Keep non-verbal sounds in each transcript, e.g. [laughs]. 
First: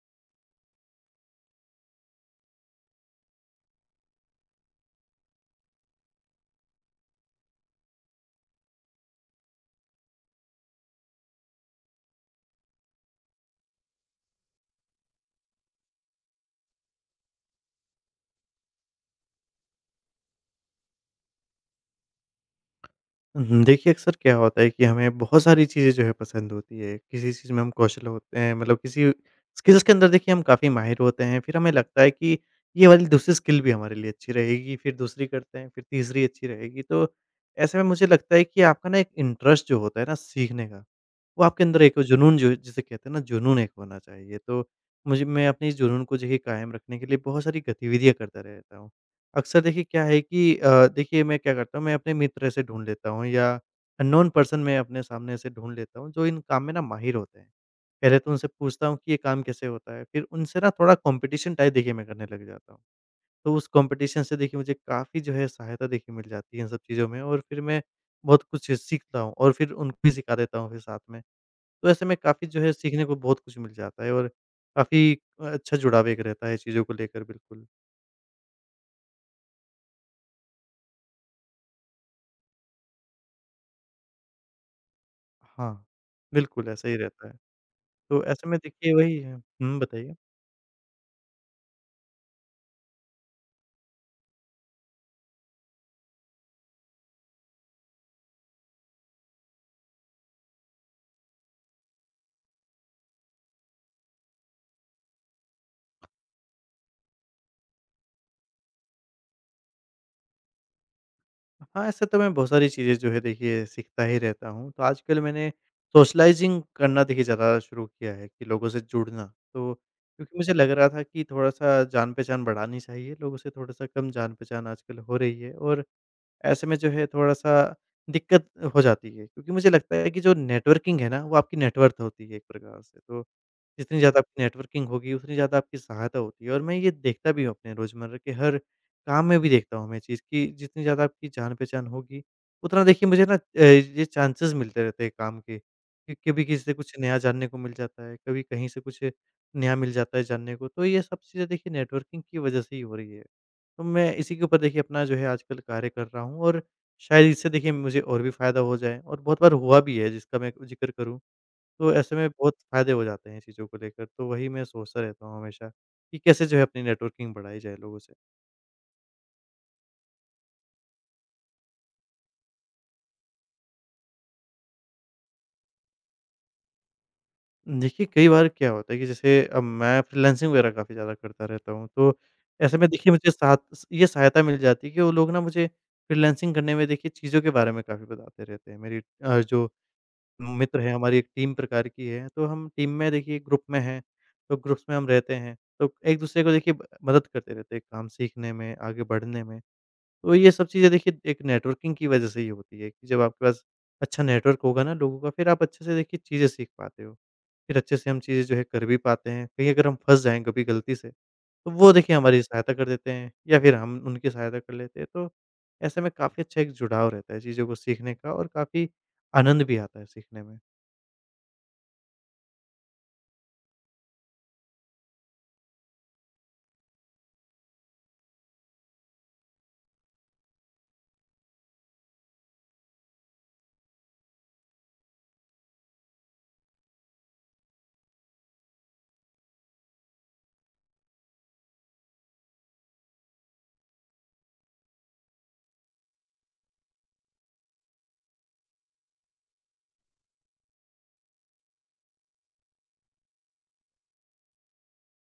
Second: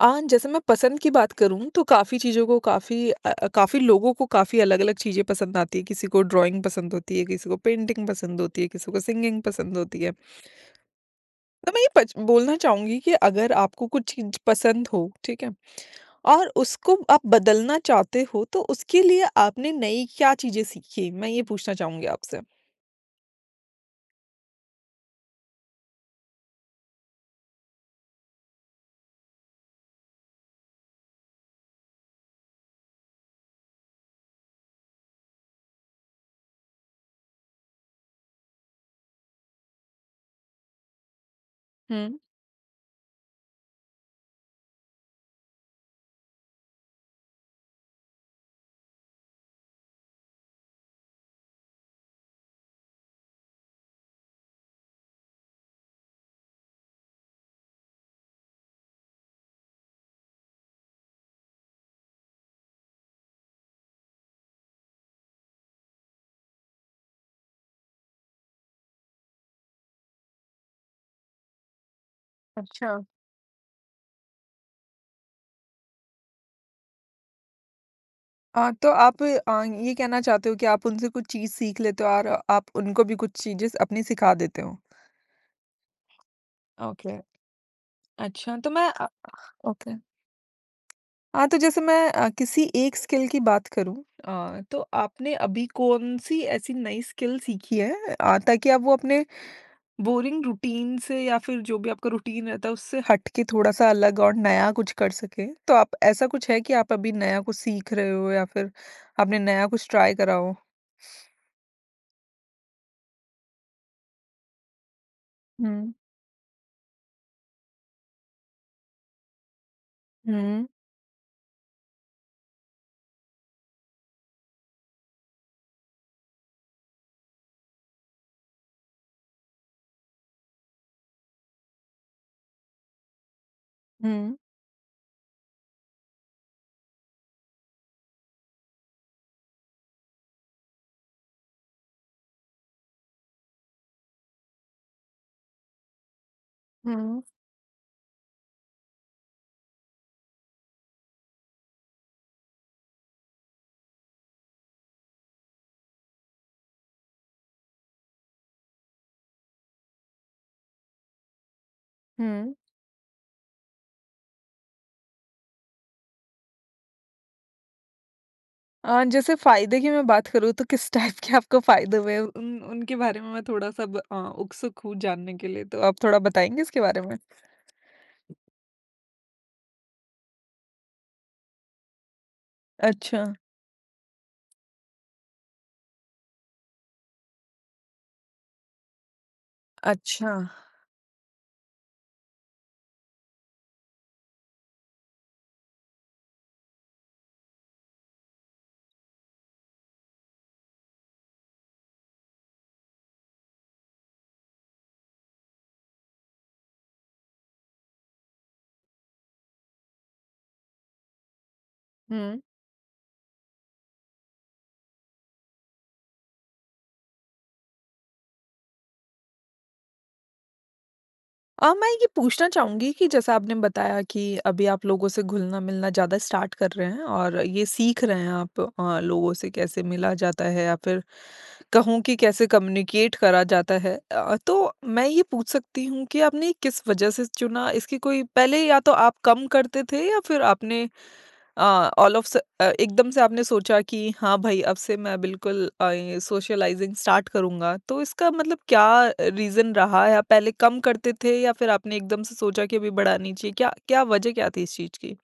जैसे मैं पसंद की बात करूँ तो काफ़ी चीज़ों को काफ़ी लोगों को काफ़ी अलग-अलग चीज़ें पसंद आती है। किसी को ड्राइंग पसंद होती है, किसी को पेंटिंग पसंद होती है, किसी को सिंगिंग पसंद होती है। तो मैं ये पच बोलना चाहूँगी कि अगर आपको कुछ चीज़ पसंद हो, ठीक है? और उसको आप बदलना चाहते हो तो उसके लिए आपने नई क्या चीज़ें सीखी? मैं ये पूछना चाहूँगी आपसे। देखिए, अक्सर क्या होता है कि हमें बहुत सारी चीज़ें जो है पसंद होती है, किसी चीज़ में हम कौशल होते हैं, मतलब किसी स्किल्स के अंदर देखिए हम काफ़ी माहिर होते हैं, फिर हमें लगता है कि ये वाली दूसरी स्किल भी हमारे लिए अच्छी रहेगी, फिर दूसरी करते हैं, फिर तीसरी अच्छी रहेगी। तो ऐसे में मुझे लगता है कि आपका ना एक इंटरेस्ट जो होता है ना सीखने का, वो आपके अंदर एक हुँ। जुनून जो जिसे कहते हैं ना, जुनून एक होना चाहिए। तो मुझे, मैं अपने इस जुनून को देखिए कायम रखने के लिए बहुत सारी गतिविधियाँ करता रहता हूँ। अक्सर देखिए क्या है कि देखिए, मैं क्या करता हूँ, मैं अपने मित्र ऐसे ढूँढ लेता हूँ या अननोन पर्सन मैं अपने सामने ऐसे ढूँढ लेता हूँ जो इन काम में ना माहिर होते हैं। पहले तो उनसे पूछता हूँ कि ये काम कैसे होता है? फिर उनसे ना थोड़ा कॉम्पिटिशन टाइप देखिए मैं करने लग जाता हूँ। तो उस कॉम्पिटिशन से देखिए मुझे काफ़ी जो है सहायता देखिए मिल जाती है इन सब चीज़ों में, और फिर मैं बहुत कुछ सीखता हूँ और फिर उनको भी सिखा देता हूँ फिर साथ में। तो ऐसे में काफ़ी जो है अच्छा। सीखने को बहुत कुछ मिल जाता है और काफ़ी अच्छा जुड़ाव एक रहता है चीज़ों को लेकर, बिल्कुल। तो आप ये कहना चाहते हो कि आप उनसे कुछ चीज़ सीख लेते हो और आप उनको भी कुछ चीज़ें अपनी सिखा देते हो। हाँ। बिल्कुल, ऐसा ही ओके। रहता है। तो ऐसे अच्छा, में तो मैं देखिए वही है, ओके। बताइए? हाँ, तो जैसे मैं किसी एक स्किल की बात करूँ तो आपने अभी कौन-सी ऐसी नई स्किल सीखी है ताकि आप वो अपने बोरिंग रूटीन से या फिर जो भी आपका रूटीन रहता है, उससे हट के थोड़ा-सा अलग और नया कुछ कर सकें? तो आप ऐसा कुछ है कि आप अभी नया कुछ सीख रहे हो या फिर आपने नया कुछ ट्राई करा हो? हाँ, ऐसे तो मैं बहुत सारी चीज़ें जो है देखिए सीखता ही रहता हूँ। तो आजकल मैंने हुँ। सोशलाइज़िंग करना देखिए ज़्यादा शुरू किया है कि लोगों से जुड़ना। तो क्योंकि मुझे हुँ, लग रहा था कि थोड़ा-सा जान-पहचान बढ़ानी चाहिए, लोगों से थोड़ा-सा कम जान-पहचान आजकल हो रही है, और ऐसे में जो है थोड़ा-सा दिक्कत हो जाती है, क्योंकि मुझे लगता है कि जो नेटवर्किंग है ना, वो आपकी नेटवर्थ होती है एक प्रकार से। तो जितनी ज़्यादा हुँ, आपकी नेटवर्किंग होगी, उतनी ज़्यादा आपकी सहायता होती है, और मैं ये देखता भी हूँ अपने रोज़मर्रा के हर काम में भी, देखता हूँ मैं ये चीज़ कि जितनी ज़्यादा आपकी जान-पहचान होगी, उतना देखिए मुझे ना ये चांसेस मिलते रहते हैं काम के। कि कभी किसी से कुछ नया हुँ, जानने को मिल जाता है, कभी कहीं से कुछ नया मिल जाता है जानने को, तो ये सब चीज़ें देखिए नेटवर्किंग की वजह से ही हो रही है। तो मैं इसी के ऊपर देखिए अपना जो है आजकल कार्य कर रहा हूँ, और शायद इससे देखिए मुझे और भी फ़ायदा हो जाए, और बहुत बार हुआ भी है, जिसका मैं ज़िक्र करूँ। तो ऐसे में हुँ। बहुत फ़ायदे हो जाते हैं चीज़ों को लेकर, तो वही मैं सोचता रहता हूँ हमेशा कि कैसे जो है अपनी नेटवर्किंग बढ़ाई जाए लोगों से। जैसे फ़ायदे की मैं बात करूँ तो किस [laughs] टाइप के आपको फ़ायदे हुए? उन उनके बारे में मैं थोड़ा-सा उत्सुक हूँ जानने के लिए, तो आप थोड़ा बताएँगे इसके बारे में? देखिए, कई बार क्या होता है कि जैसे अब मैं फ्रीलांसिंग वगैरह काफ़ी ज़्यादा करता रहता हूँ, तो ऐसे में देखिए अच्छा। मुझे साथ ये सहायता मिल जाती है कि वो लोग ना मुझे फ्रीलांसिंग करने में देखिए चीज़ों के बारे में काफ़ी बताते रहते हैं। मेरी जो अच्छा। मित्र है, हमारी एक टीम प्रकार की है, तो हम टीम में देखिए ग्रुप में हैं, तो ग्रुप्स में हम रहते हैं, तो एक-दूसरे को देखिए ब मदद करते रहते हैं काम सीखने में, आगे बढ़ने में। तो ये सब चीज़ें देखिए एक नेटवर्किंग की वजह से ही होती है कि जब आपके पास अच्छा नेटवर्क होगा ना लोगों का, फिर आप अच्छे से देखिए चीज़ें सीख पाते हो। फिर अच्छे से हम चीज़ें जो है कर भी पाते हैं। कहीं अगर हम फँस जाएँ कभी गलती से, तो वो देखिए हमारी सहायता कर देते हैं या फिर हम उनकी सहायता कर लेते हैं। तो ऐसे में काफ़ी अच्छा एक जुड़ाव रहता है चीज़ों को सीखने का और काफ़ी आनंद भी आता है सीखने में। मैं ये पूछना चाहूँगी कि जैसा आपने बताया कि अभी आप लोगों से घुलना-मिलना ज़्यादा स्टार्ट कर रहे हैं और ये सीख रहे हैं आप लोगों से कैसे मिला जाता है या फिर कहूँ कि कैसे कम्युनिकेट करा जाता है। तो मैं ये पूछ सकती हूँ कि आपने किस वजह से चुना? इसकी कोई पहले या तो आप कम करते थे या फिर आपने अ, ऑल ऑफ स अ, एकदम से आपने सोचा कि हाँ भाई अब से मैं बिल्कुल ये सोशलाइज़िंग स्टार्ट करूँगा। तो इसका मतलब क्या रीज़न रहा है? आप पहले कम करते थे या फिर आपने एकदम से सोचा कि अभी बढ़ानी चाहिए? क्या क्या वजह क्या थी इस चीज़ की?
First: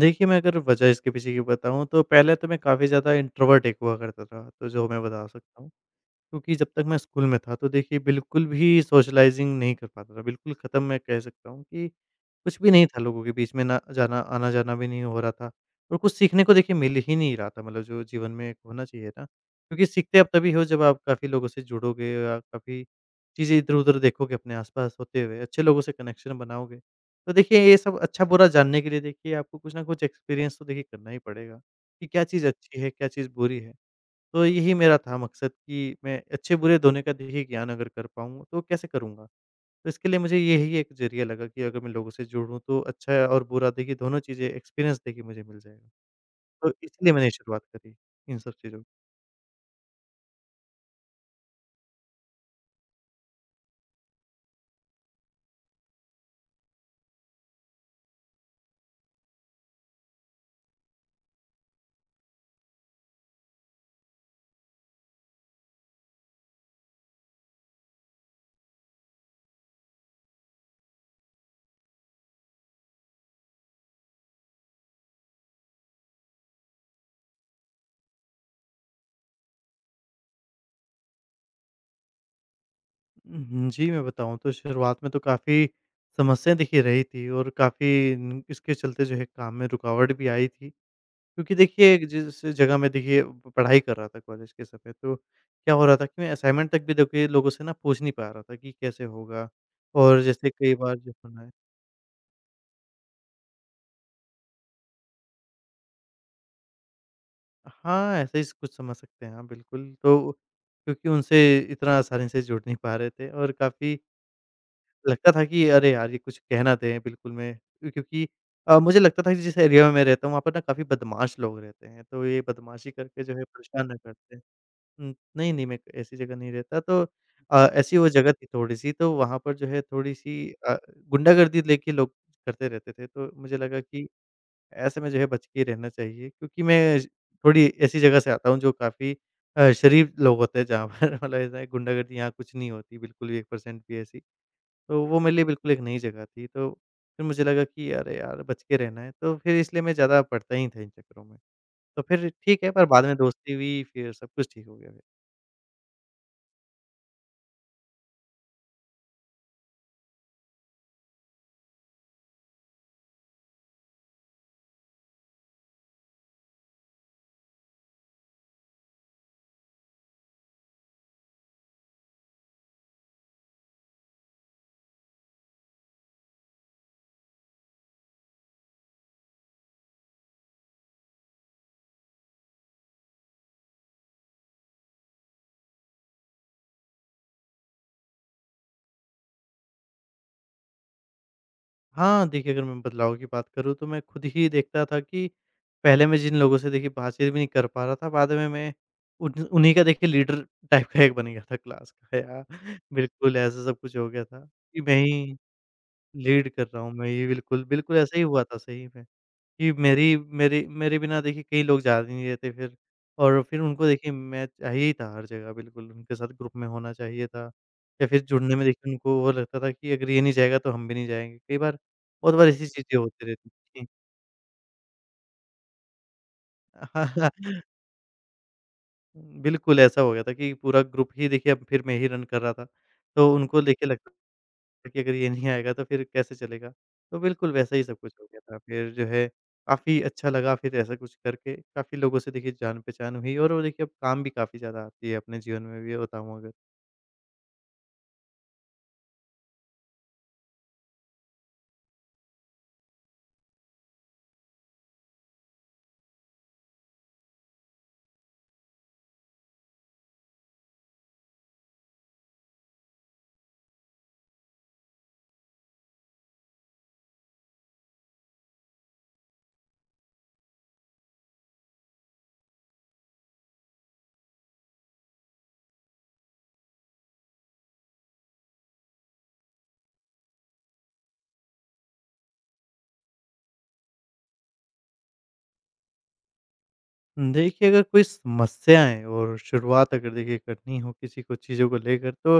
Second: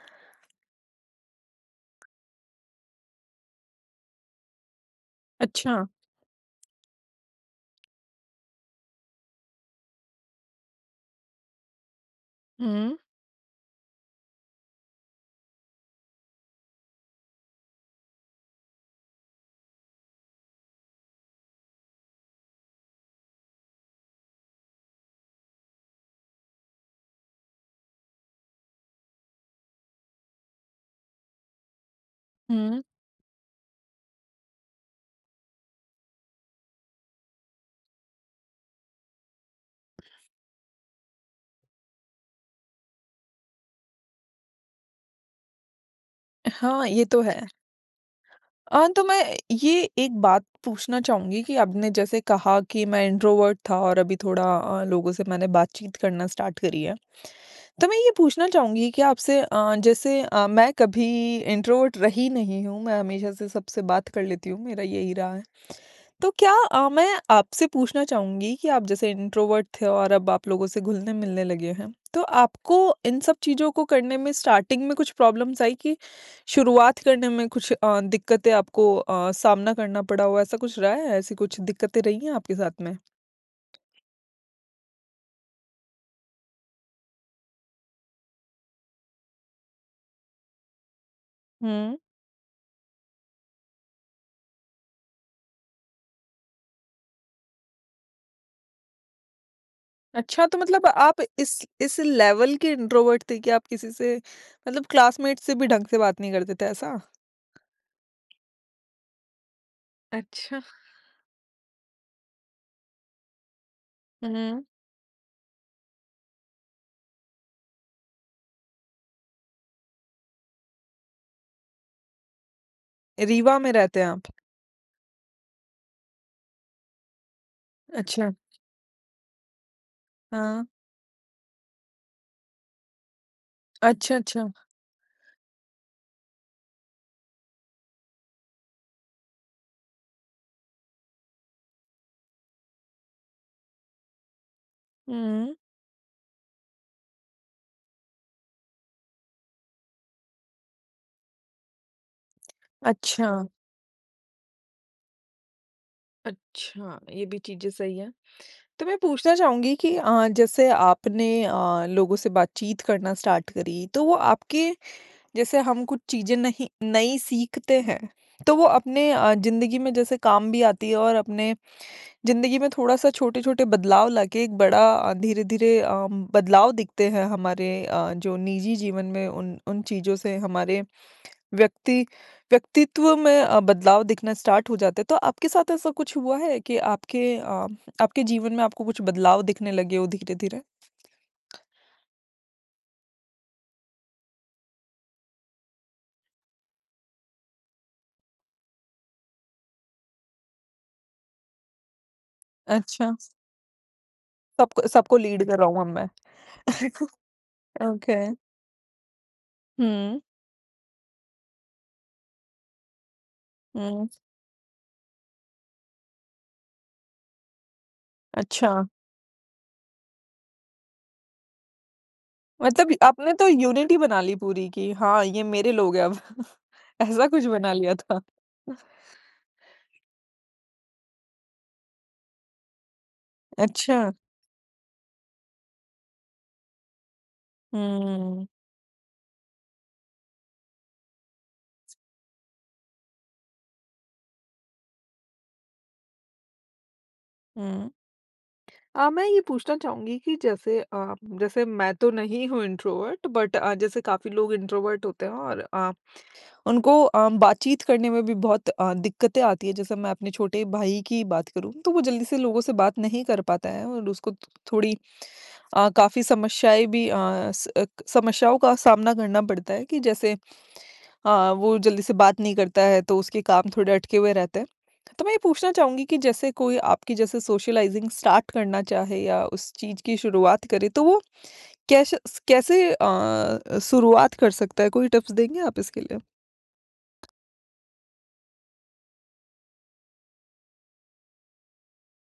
देखिए, मैं अगर वजह इसके पीछे की बताऊँ तो पहले तो मैं काफ़ी ज़्यादा इंट्रोवर्ट एक हुआ करता था, तो जो मैं बता सकता हूँ। अच्छा। क्योंकि जब तक मैं स्कूल में था, तो देखिए बिल्कुल भी सोशलाइज़िंग नहीं कर पाता था। बिल्कुल ख़त्म, मैं कह सकता हूँ कि कुछ भी नहीं हुँ, था, लोगों के बीच में ना जाना, आना-जाना भी नहीं हो रहा था, और कुछ सीखने को देखिए मिल ही नहीं रहा था, मतलब जो जीवन में एक होना चाहिए ना। क्योंकि सीखते आप तभी हो जब आप काफ़ी लोगों से जुड़ोगे या काफ़ी चीज़ें इधर-उधर देखोगे अपने आस-पास होते हुए, अच्छे लोगों से कनेक्शन बनाओगे। तो देखिए, ये सब अच्छा-बुरा जानने के लिए देखिए आपको कुछ ना कुछ एक्सपीरियंस तो देखिए करना ही पड़ेगा, कि क्या चीज़ अच्छी हुँ। है, क्या चीज़ बुरी है। तो यही मेरा था मकसद कि मैं अच्छे-बुरे दोनों का देखिए ज्ञान अगर कर पाऊँ, तो कैसे करूँगा? तो इसके लिए मुझे यही एक ज़रिया लगा कि अगर मैं लोगों से जुड़ूँ तो अच्छा और बुरा देखिए दोनों चीज़ें एक्सपीरियंस देखिए मुझे मिल जाएगा। तो हाँ, ये इसलिए तो मैंने है। शुरुआत करी इन सब चीज़ों की। तो मैं ये एक बात पूछना चाहूँगी कि आपने जैसे कहा कि मैं इंट्रोवर्ट था और अभी थोड़ा लोगों से मैंने बातचीत करना स्टार्ट करी है। तो मैं ये पूछना चाहूँगी कि आपसे जैसे मैं कभी इंट्रोवर्ट रही नहीं हूँ, मैं हमेशा से सबसे बात कर लेती हूँ, मेरा यही रहा है। तो क्या मैं आपसे पूछना चाहूँगी कि आप जैसे इंट्रोवर्ट थे और अब आप लोगों से घुलने-मिलने लगे हैं, तो आपको इन सब चीज़ों को करने में स्टार्टिंग में कुछ प्रॉब्लम्स आई कि शुरुआत करने में कुछ दिक्कतें आपको सामना करना पड़ा हो, ऐसा कुछ रहा है? ऐसी कुछ दिक्कतें रही हैं आपके साथ में? जी, मैं बताऊँ तो शुरुआत में तो काफ़ी समस्याएँ देखिए रही थी, और काफ़ी न इसके चलते जो है काम में रुकावट भी आई थी। क्योंकि हुँ। देखिए, जिस जगह मैं देखिए प पढ़ाई कर रहा था कॉलेज के समय, तो क्या हो रहा था कि मैं असाइनमेंट तक भी देखिए लोगों से ना पूछ नहीं पा रहा था कि कैसे होगा? और अच्छा, जैसे तो कई मतलब बार जो आप होना है। इस लेवल के इंट्रोवर्ट थे कि आप किसी से मतलब क्लासमेट से भी ढंग से बात नहीं करते थे, ऐसा? हाँ, ऐसे ही कुछ समझ सकते हैं, हाँ, बिल्कुल। तो अच्छा। क्योंकि उनसे इतना आसानी से जुड़ नहीं पा रहे थे, और काफ़ी हुँ। लगता था कि अरे यार! ये कुछ कह ना दें बिल्कुल में, क्योंकि मुझे लगता था कि जिस एरिया में मैं रहता हूँ, वहाँ पर ना काफ़ी बदमाश लोग रहते हैं, तो ये बदमाशी करके जो है रीवा में परेशान ना रहते हैं आप? करते हैं। नहीं, नहीं, मैं ऐसी जगह नहीं रहता, तो ऐसी वो अच्छा, जगह थी थोड़ी-सी, तो वहाँ पर जो है थोड़ी-सी हाँ। गुंडागर्दी लेके लोग करते रहते थे, तो मुझे लगा कि अच्छा, अच्छा। ऐसे में जो है बच के रहना चाहिए, क्योंकि मैं थोड़ी ऐसी जगह से आता हूँ जो काफ़ी शरीफ लोग होते हैं जहाँ पर [laughs] मतलब ऐसा है, गुंडागर्दी यहाँ कुछ नहीं होती, बिल्कुल भी 1% भी ऐसी। तो वो मेरे लिए हुँ, बिल्कुल एक नई जगह थी, तो फिर मुझे लगा कि अरे यार, बच के रहना है, तो फिर इसलिए मैं ज़्यादा पड़ता ही नहीं था इन चक्करों में। तो फिर ठीक है, पर बाद में अच्छा। दोस्ती हुई, फिर सब कुछ ठीक हो गया। अच्छा, ये भी चीज़ें सही हैं। तो मैं पूछना चाहूँगी कि जैसे आपने लोगों से बातचीत करना स्टार्ट करी, तो वो आपके जैसे हम कुछ चीज़ें नहीं नई सीखते हैं, तो वो अपने ज़िंदगी में जैसे काम भी आती है और अपने ज़िंदगी में थोड़ा-सा छोटे-छोटे बदलाव लाके एक बड़ा धीरे-धीरे बदलाव दिखते हैं हमारे जो निजी जीवन में उन उन चीज़ों से हमारे व्यक्ति व्यक्तित्व में बदलाव दिखना स्टार्ट हो जाते हैं। तो आपके साथ ऐसा कुछ हुआ है कि आपके जीवन में आपको कुछ बदलाव दिखने लगे हो धीरे-धीरे? हाँ, देखिए, अगर मैं बदलाव की बात करूँ तो मैं खुद ही देखता था कि पहले मैं जिन लोगों से देखिए बातचीत भी नहीं कर पा रहा था, बाद में मैं उन उन्हीं का देखिए लीडर टाइप का एक बन गया था क्लास का, या अच्छा। बिल्कुल ऐसा सब कुछ हो गया था कि सबको मैं सबको ही लीड कर रहा हूँ अब मैं। लीड कर रहा हूँ मैं, ये बिल्कुल, [laughs] बिल्कुल ओके। ऐसा ही हुआ था सही में, कि मेरी हुँ, मेरे मेरे बिना देखिए कई लोग जा नहीं रहे थे फिर, और फिर उनको हुँ। देखिए मैं चाहिए ही था हर जगह, बिल्कुल, उनके साथ ग्रुप में होना चाहिए था या फिर जुड़ने में अच्छा। देखिए उनको वो लगता था कि अगर ये नहीं जाएगा तो हम भी नहीं जाएँगे, कई बार, बहुत बार ऐसी मतलब चीज़ें होती आपने तो रहती थी। यूनिटी बना ली पूरी कि हाँ, ये मेरे लोग हैं अब। [laughs] हाँ, ऐसा हाँ, कुछ [laughs] बना लिया था। बिल्कुल ऐसा हो गया था कि पूरा ग्रुप ही देखिए अब फिर मैं ही रन कर रहा था, तो उनको देखिए अच्छा। लगता, देखिए अगर ये नहीं आएगा तो फिर कैसे चलेगा? तो बिल्कुल वैसा ही सब कुछ हो गया हुँ, था। फिर जो है काफ़ी अच्छा लगा फिर ऐसा कुछ करके, काफ़ी लोगों से देखिए जान-पहचान हुई, और वो देखिए अब काम भी काफ़ी ज़्यादा आती है अपने जीवन में भी, बताऊँ अगर। हुँ। मैं ये पूछना चाहूँगी कि जैसे जैसे मैं तो नहीं हूँ इंट्रोवर्ट बट जैसे काफ़ी लोग इंट्रोवर्ट होते हैं और उनको बातचीत करने में भी बहुत दिक्कतें आती है जैसे मैं अपने छोटे भाई की बात करूँ तो वो जल्दी से लोगों से बात नहीं कर पाता है और उसको थोड़ी काफी समस्याएं भी समस्याओं का सामना करना पड़ता है कि जैसे वो जल्दी से बात नहीं करता है तो उसके काम थोड़े अटके हुए रहते हैं। तो मैं ये पूछना चाहूंगी कि जैसे कोई आपकी जैसे सोशलाइजिंग स्टार्ट करना चाहे या उस चीज की शुरुआत करे तो वो कैसे कैसे शुरुआत कर सकता है? कोई टिप्स देंगे आप इसके देखिए, अगर कोई समस्याएँ और शुरुआत अगर देखिए करनी हो किसी को चीज़ों को लेकर, तो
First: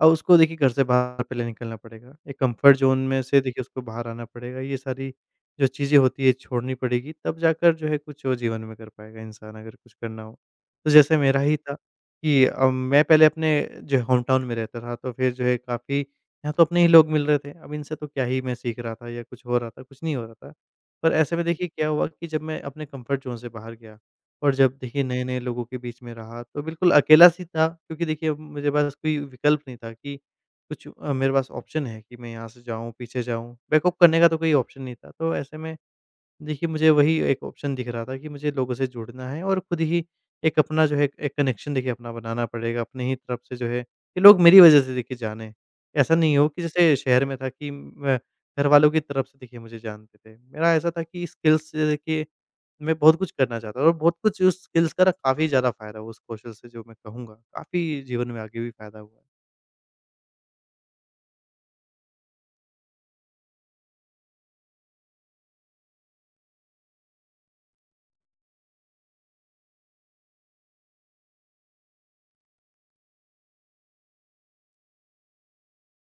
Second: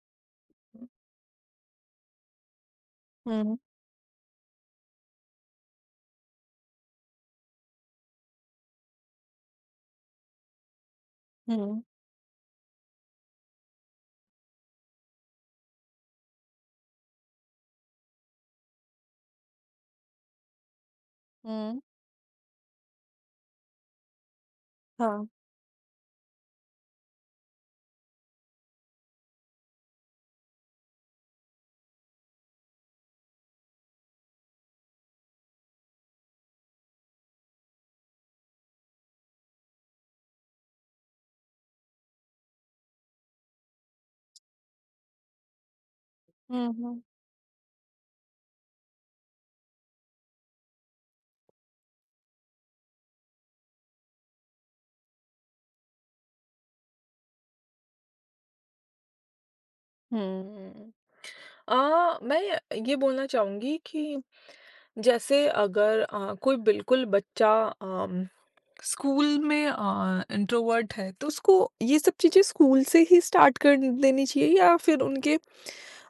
उसको देखिए घर से बाहर पहले निकलना पड़ेगा। एक कम्फ़र्ट ज़ोन में से लिए? देखिए उसको बाहर आना पड़ेगा। ये सारी जो चीज़ें होती है छोड़नी पड़ेगी, तब जाकर जो है कुछ वो जीवन में कर पाएगा इंसान, अगर कुछ करना हो। तो जैसे मेरा ही था हुँ। कि मैं पहले अपने जो होम टाउन में रहता था, तो फिर जो है काफ़ी यहाँ तो अपने ही लोग मिल रहे थे। अब इनसे तो क्या ही मैं सीख रहा था, या कुछ हो रहा था, कुछ नहीं हो रहा था। पर ऐसे में देखिए हुँ, क्या हुआ कि जब मैं अपने कम्फ़र्ट ज़ोन से बाहर गया और जब देखिए हाँ। नए-नए लोगों के बीच में रहा, तो बिल्कुल अकेला-सी था, क्योंकि देखिए अब मेरे पास कोई विकल्प नहीं था कि कुछ मेरे पास ऑप्शन है कि मैं यहाँ से जाऊँ, पीछे जाऊँ, बैकअप करने का तो कोई ऑप्शन नहीं था। तो ऐसे में देखिए मुझे वही एक ऑप्शन दिख रहा था कि मुझे लोगों से जुड़ना है और खुद ही एक अपना जो है एक कनेक्शन देखिए अपना बनाना पड़ेगा, अपनी ही तरफ से जो है, कि लोग मेरी वज़ह से देखिए जानें। ऐसा नहीं हो कि हुँ, जैसे हुँ। शहर में था कि म घर वालों की तरफ से देखिए मुझे जानते थे। मेरा ऐसा था कि स्किल्स से देखिए मैं बहुत कुछ करना चाहता था, और बहुत कुछ उस स्किल्स का ना काफ़ी ज़्यादा फ़ायदा हुआ उस कौशल से, जो मैं कहूँगा, काफ़ी जीवन में आगे भी फ़ायदा हुआ है। हुँ। मैं ये बोलना चाहूँगी कि जैसे अगर कोई बिल्कुल बच्चा अम, स्कूल में इंट्रोवर्ट है, तो उसको ये सब चीज़ें स्कूल से ही स्टार्ट कर देनी चाहिए या फिर उनके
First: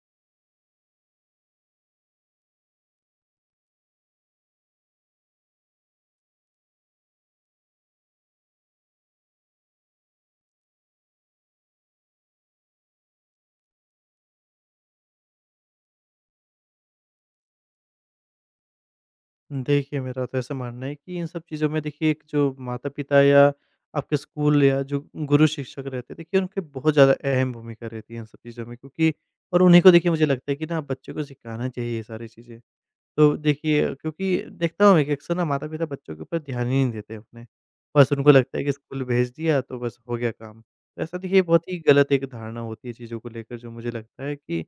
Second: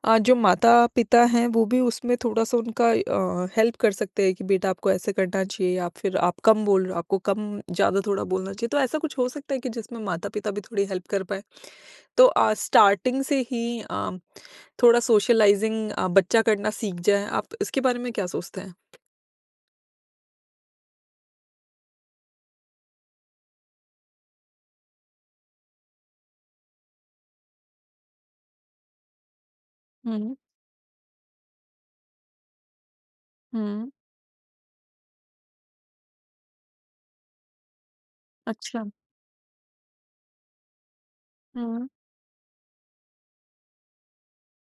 जो माता-पिता हैं, वो भी उसमें थोड़ा-सा उनका हेल्प कर सकते हैं कि बेटा आपको ऐसे करना चाहिए या फिर आप कम बोल रहे हो, आपको कम ज़्यादा थोड़ा बोलना चाहिए। तो ऐसा कुछ हो सकता है कि जिसमें माता-पिता भी थोड़ी हेल्प कर पाएँ? तो स्टार्टिंग से ही थोड़ा सोशलाइज़िंग बच्चा करना सीख जाए, आप इसके बारे में क्या सोचते हैं? देखिए, मेरा तो ऐसा मानना है कि इन सब चीज़ों में देखिए एक जो माता-पिता या आपके स्कूल या जो गुरु शिक्षक रहते हैं, देखिए उनकी बहुत ज़्यादा अहम भूमिका रहती है इन सब चीज़ों में, क्योंकि और उन्हीं को देखिए मुझे हुँ, लगता है कि ना बच्चों को सिखाना चाहिए ये सारी चीज़ें। तो हुँ। देखिए, क्योंकि देखता हूँ मैं कि अक्सर ना माता-पिता बच्चों के ऊपर ध्यान ही नहीं देते अपने। बस उनको लगता है कि अच्छा। स्कूल भेज दिया, तो बस हो गया काम। तो ऐसा देखिए बहुत ही हुँ, गलत एक धारणा होती है चीज़ों को लेकर, जो मुझे लगता है कि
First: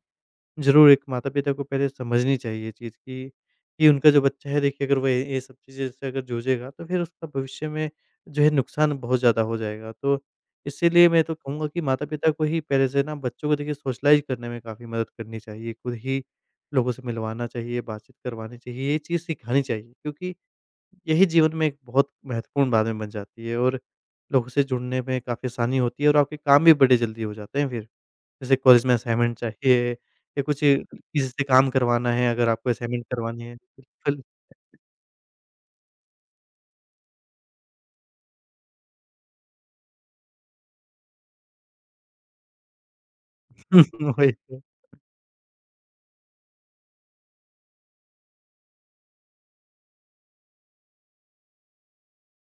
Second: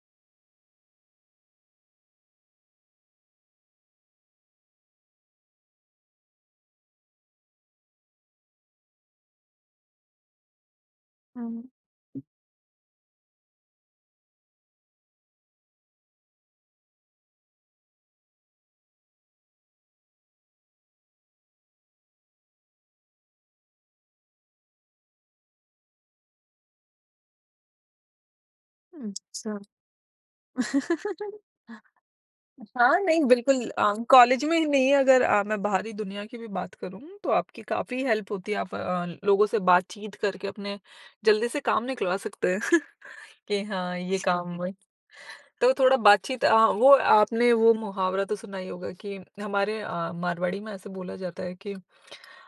ज़रूर, एक माता-पिता को पहले समझनी चाहिए ये चीज़ कि उनका जो बच्चा है देखिए, अगर वो ये सब चीज़ें से अगर जूझेगा, तो फिर उसका भविष्य में जो है नुकसान बहुत ज़्यादा हो जाएगा। तो इसीलिए मैं तो हुँ। कहूँगा कि माता-पिता को ही पहले से ना बच्चों को देखिए सोशलाइज़ करने में काफ़ी मदद करनी चाहिए, खुद ही लोगों से मिलवाना चाहिए, बातचीत करवानी चाहिए, ये चीज़ सिखानी चाहिए। क्योंकि यही जीवन में एक बहुत महत्वपूर्ण बात में बन जाती है, और लोगों से जुड़ने में काफ़ी आसानी होती है और आपके काम भी बड़े जल्दी हो जाते हैं फिर। जैसे कॉलेज में असाइनमेंट अच्छा। चाहिए या कुछ किसी [laughs] से काम करवाना है, अगर आपको हाँ, असाइनमेंट नहीं करवानी है, बिल्कुल बिल्कुल कॉलेज में ही नहीं, अगर मैं बाहरी दुनिया की भी बात करूँ, तो आपकी काफ़ी हेल्प होती है, आप लोगों से बातचीत करके अपने जल्दी से काम निकलवा सकते हैं। [laughs] कि हाँ, [laughs] ये वही काम तो। तो थोड़ा बातचीत। अ, वो आपने वो मुहावरा तो सुना ही होगा कि हमारे मारवाड़ी में ऐसे बोला जाता है कि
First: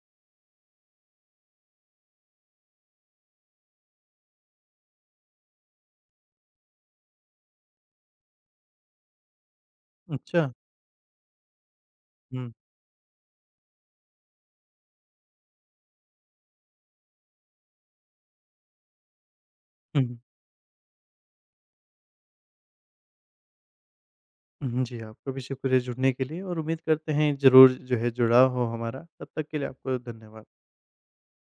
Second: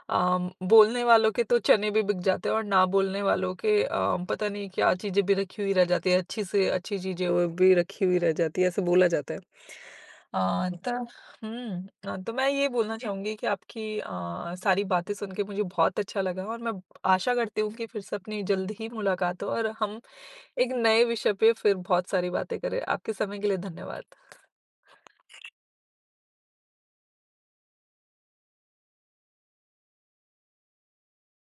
बोलने वालों के तो चने भी बिक जाते हैं और ना बोलने वालों के पता नहीं क्या चीजें भी रखी हुई रह जाती है, अच्छी से अच्छी चीजें वो भी रखी हुई रह जाती है, ऐसे बोला जाता है। अच्छा। आ, तो तो मैं हुँ, ये बोलना चाहूंगी कि आपकी सारी बातें सुन के मुझे बहुत अच्छा लगा और मैं आशा करती हूँ कि फिर से अपनी जल्द ही मुलाकात हो और हम हुँ, एक नए विषय पे फिर बहुत सारी बातें करें। आपके समय के लिए धन्यवाद। हुँ। जी, आपका भी शुक्रिया जुड़ने के लिए, और उम्मीद करते हैं ज़रूर जो है जुड़ाव हो हमारा। तब तक के लिए आपको धन्यवाद।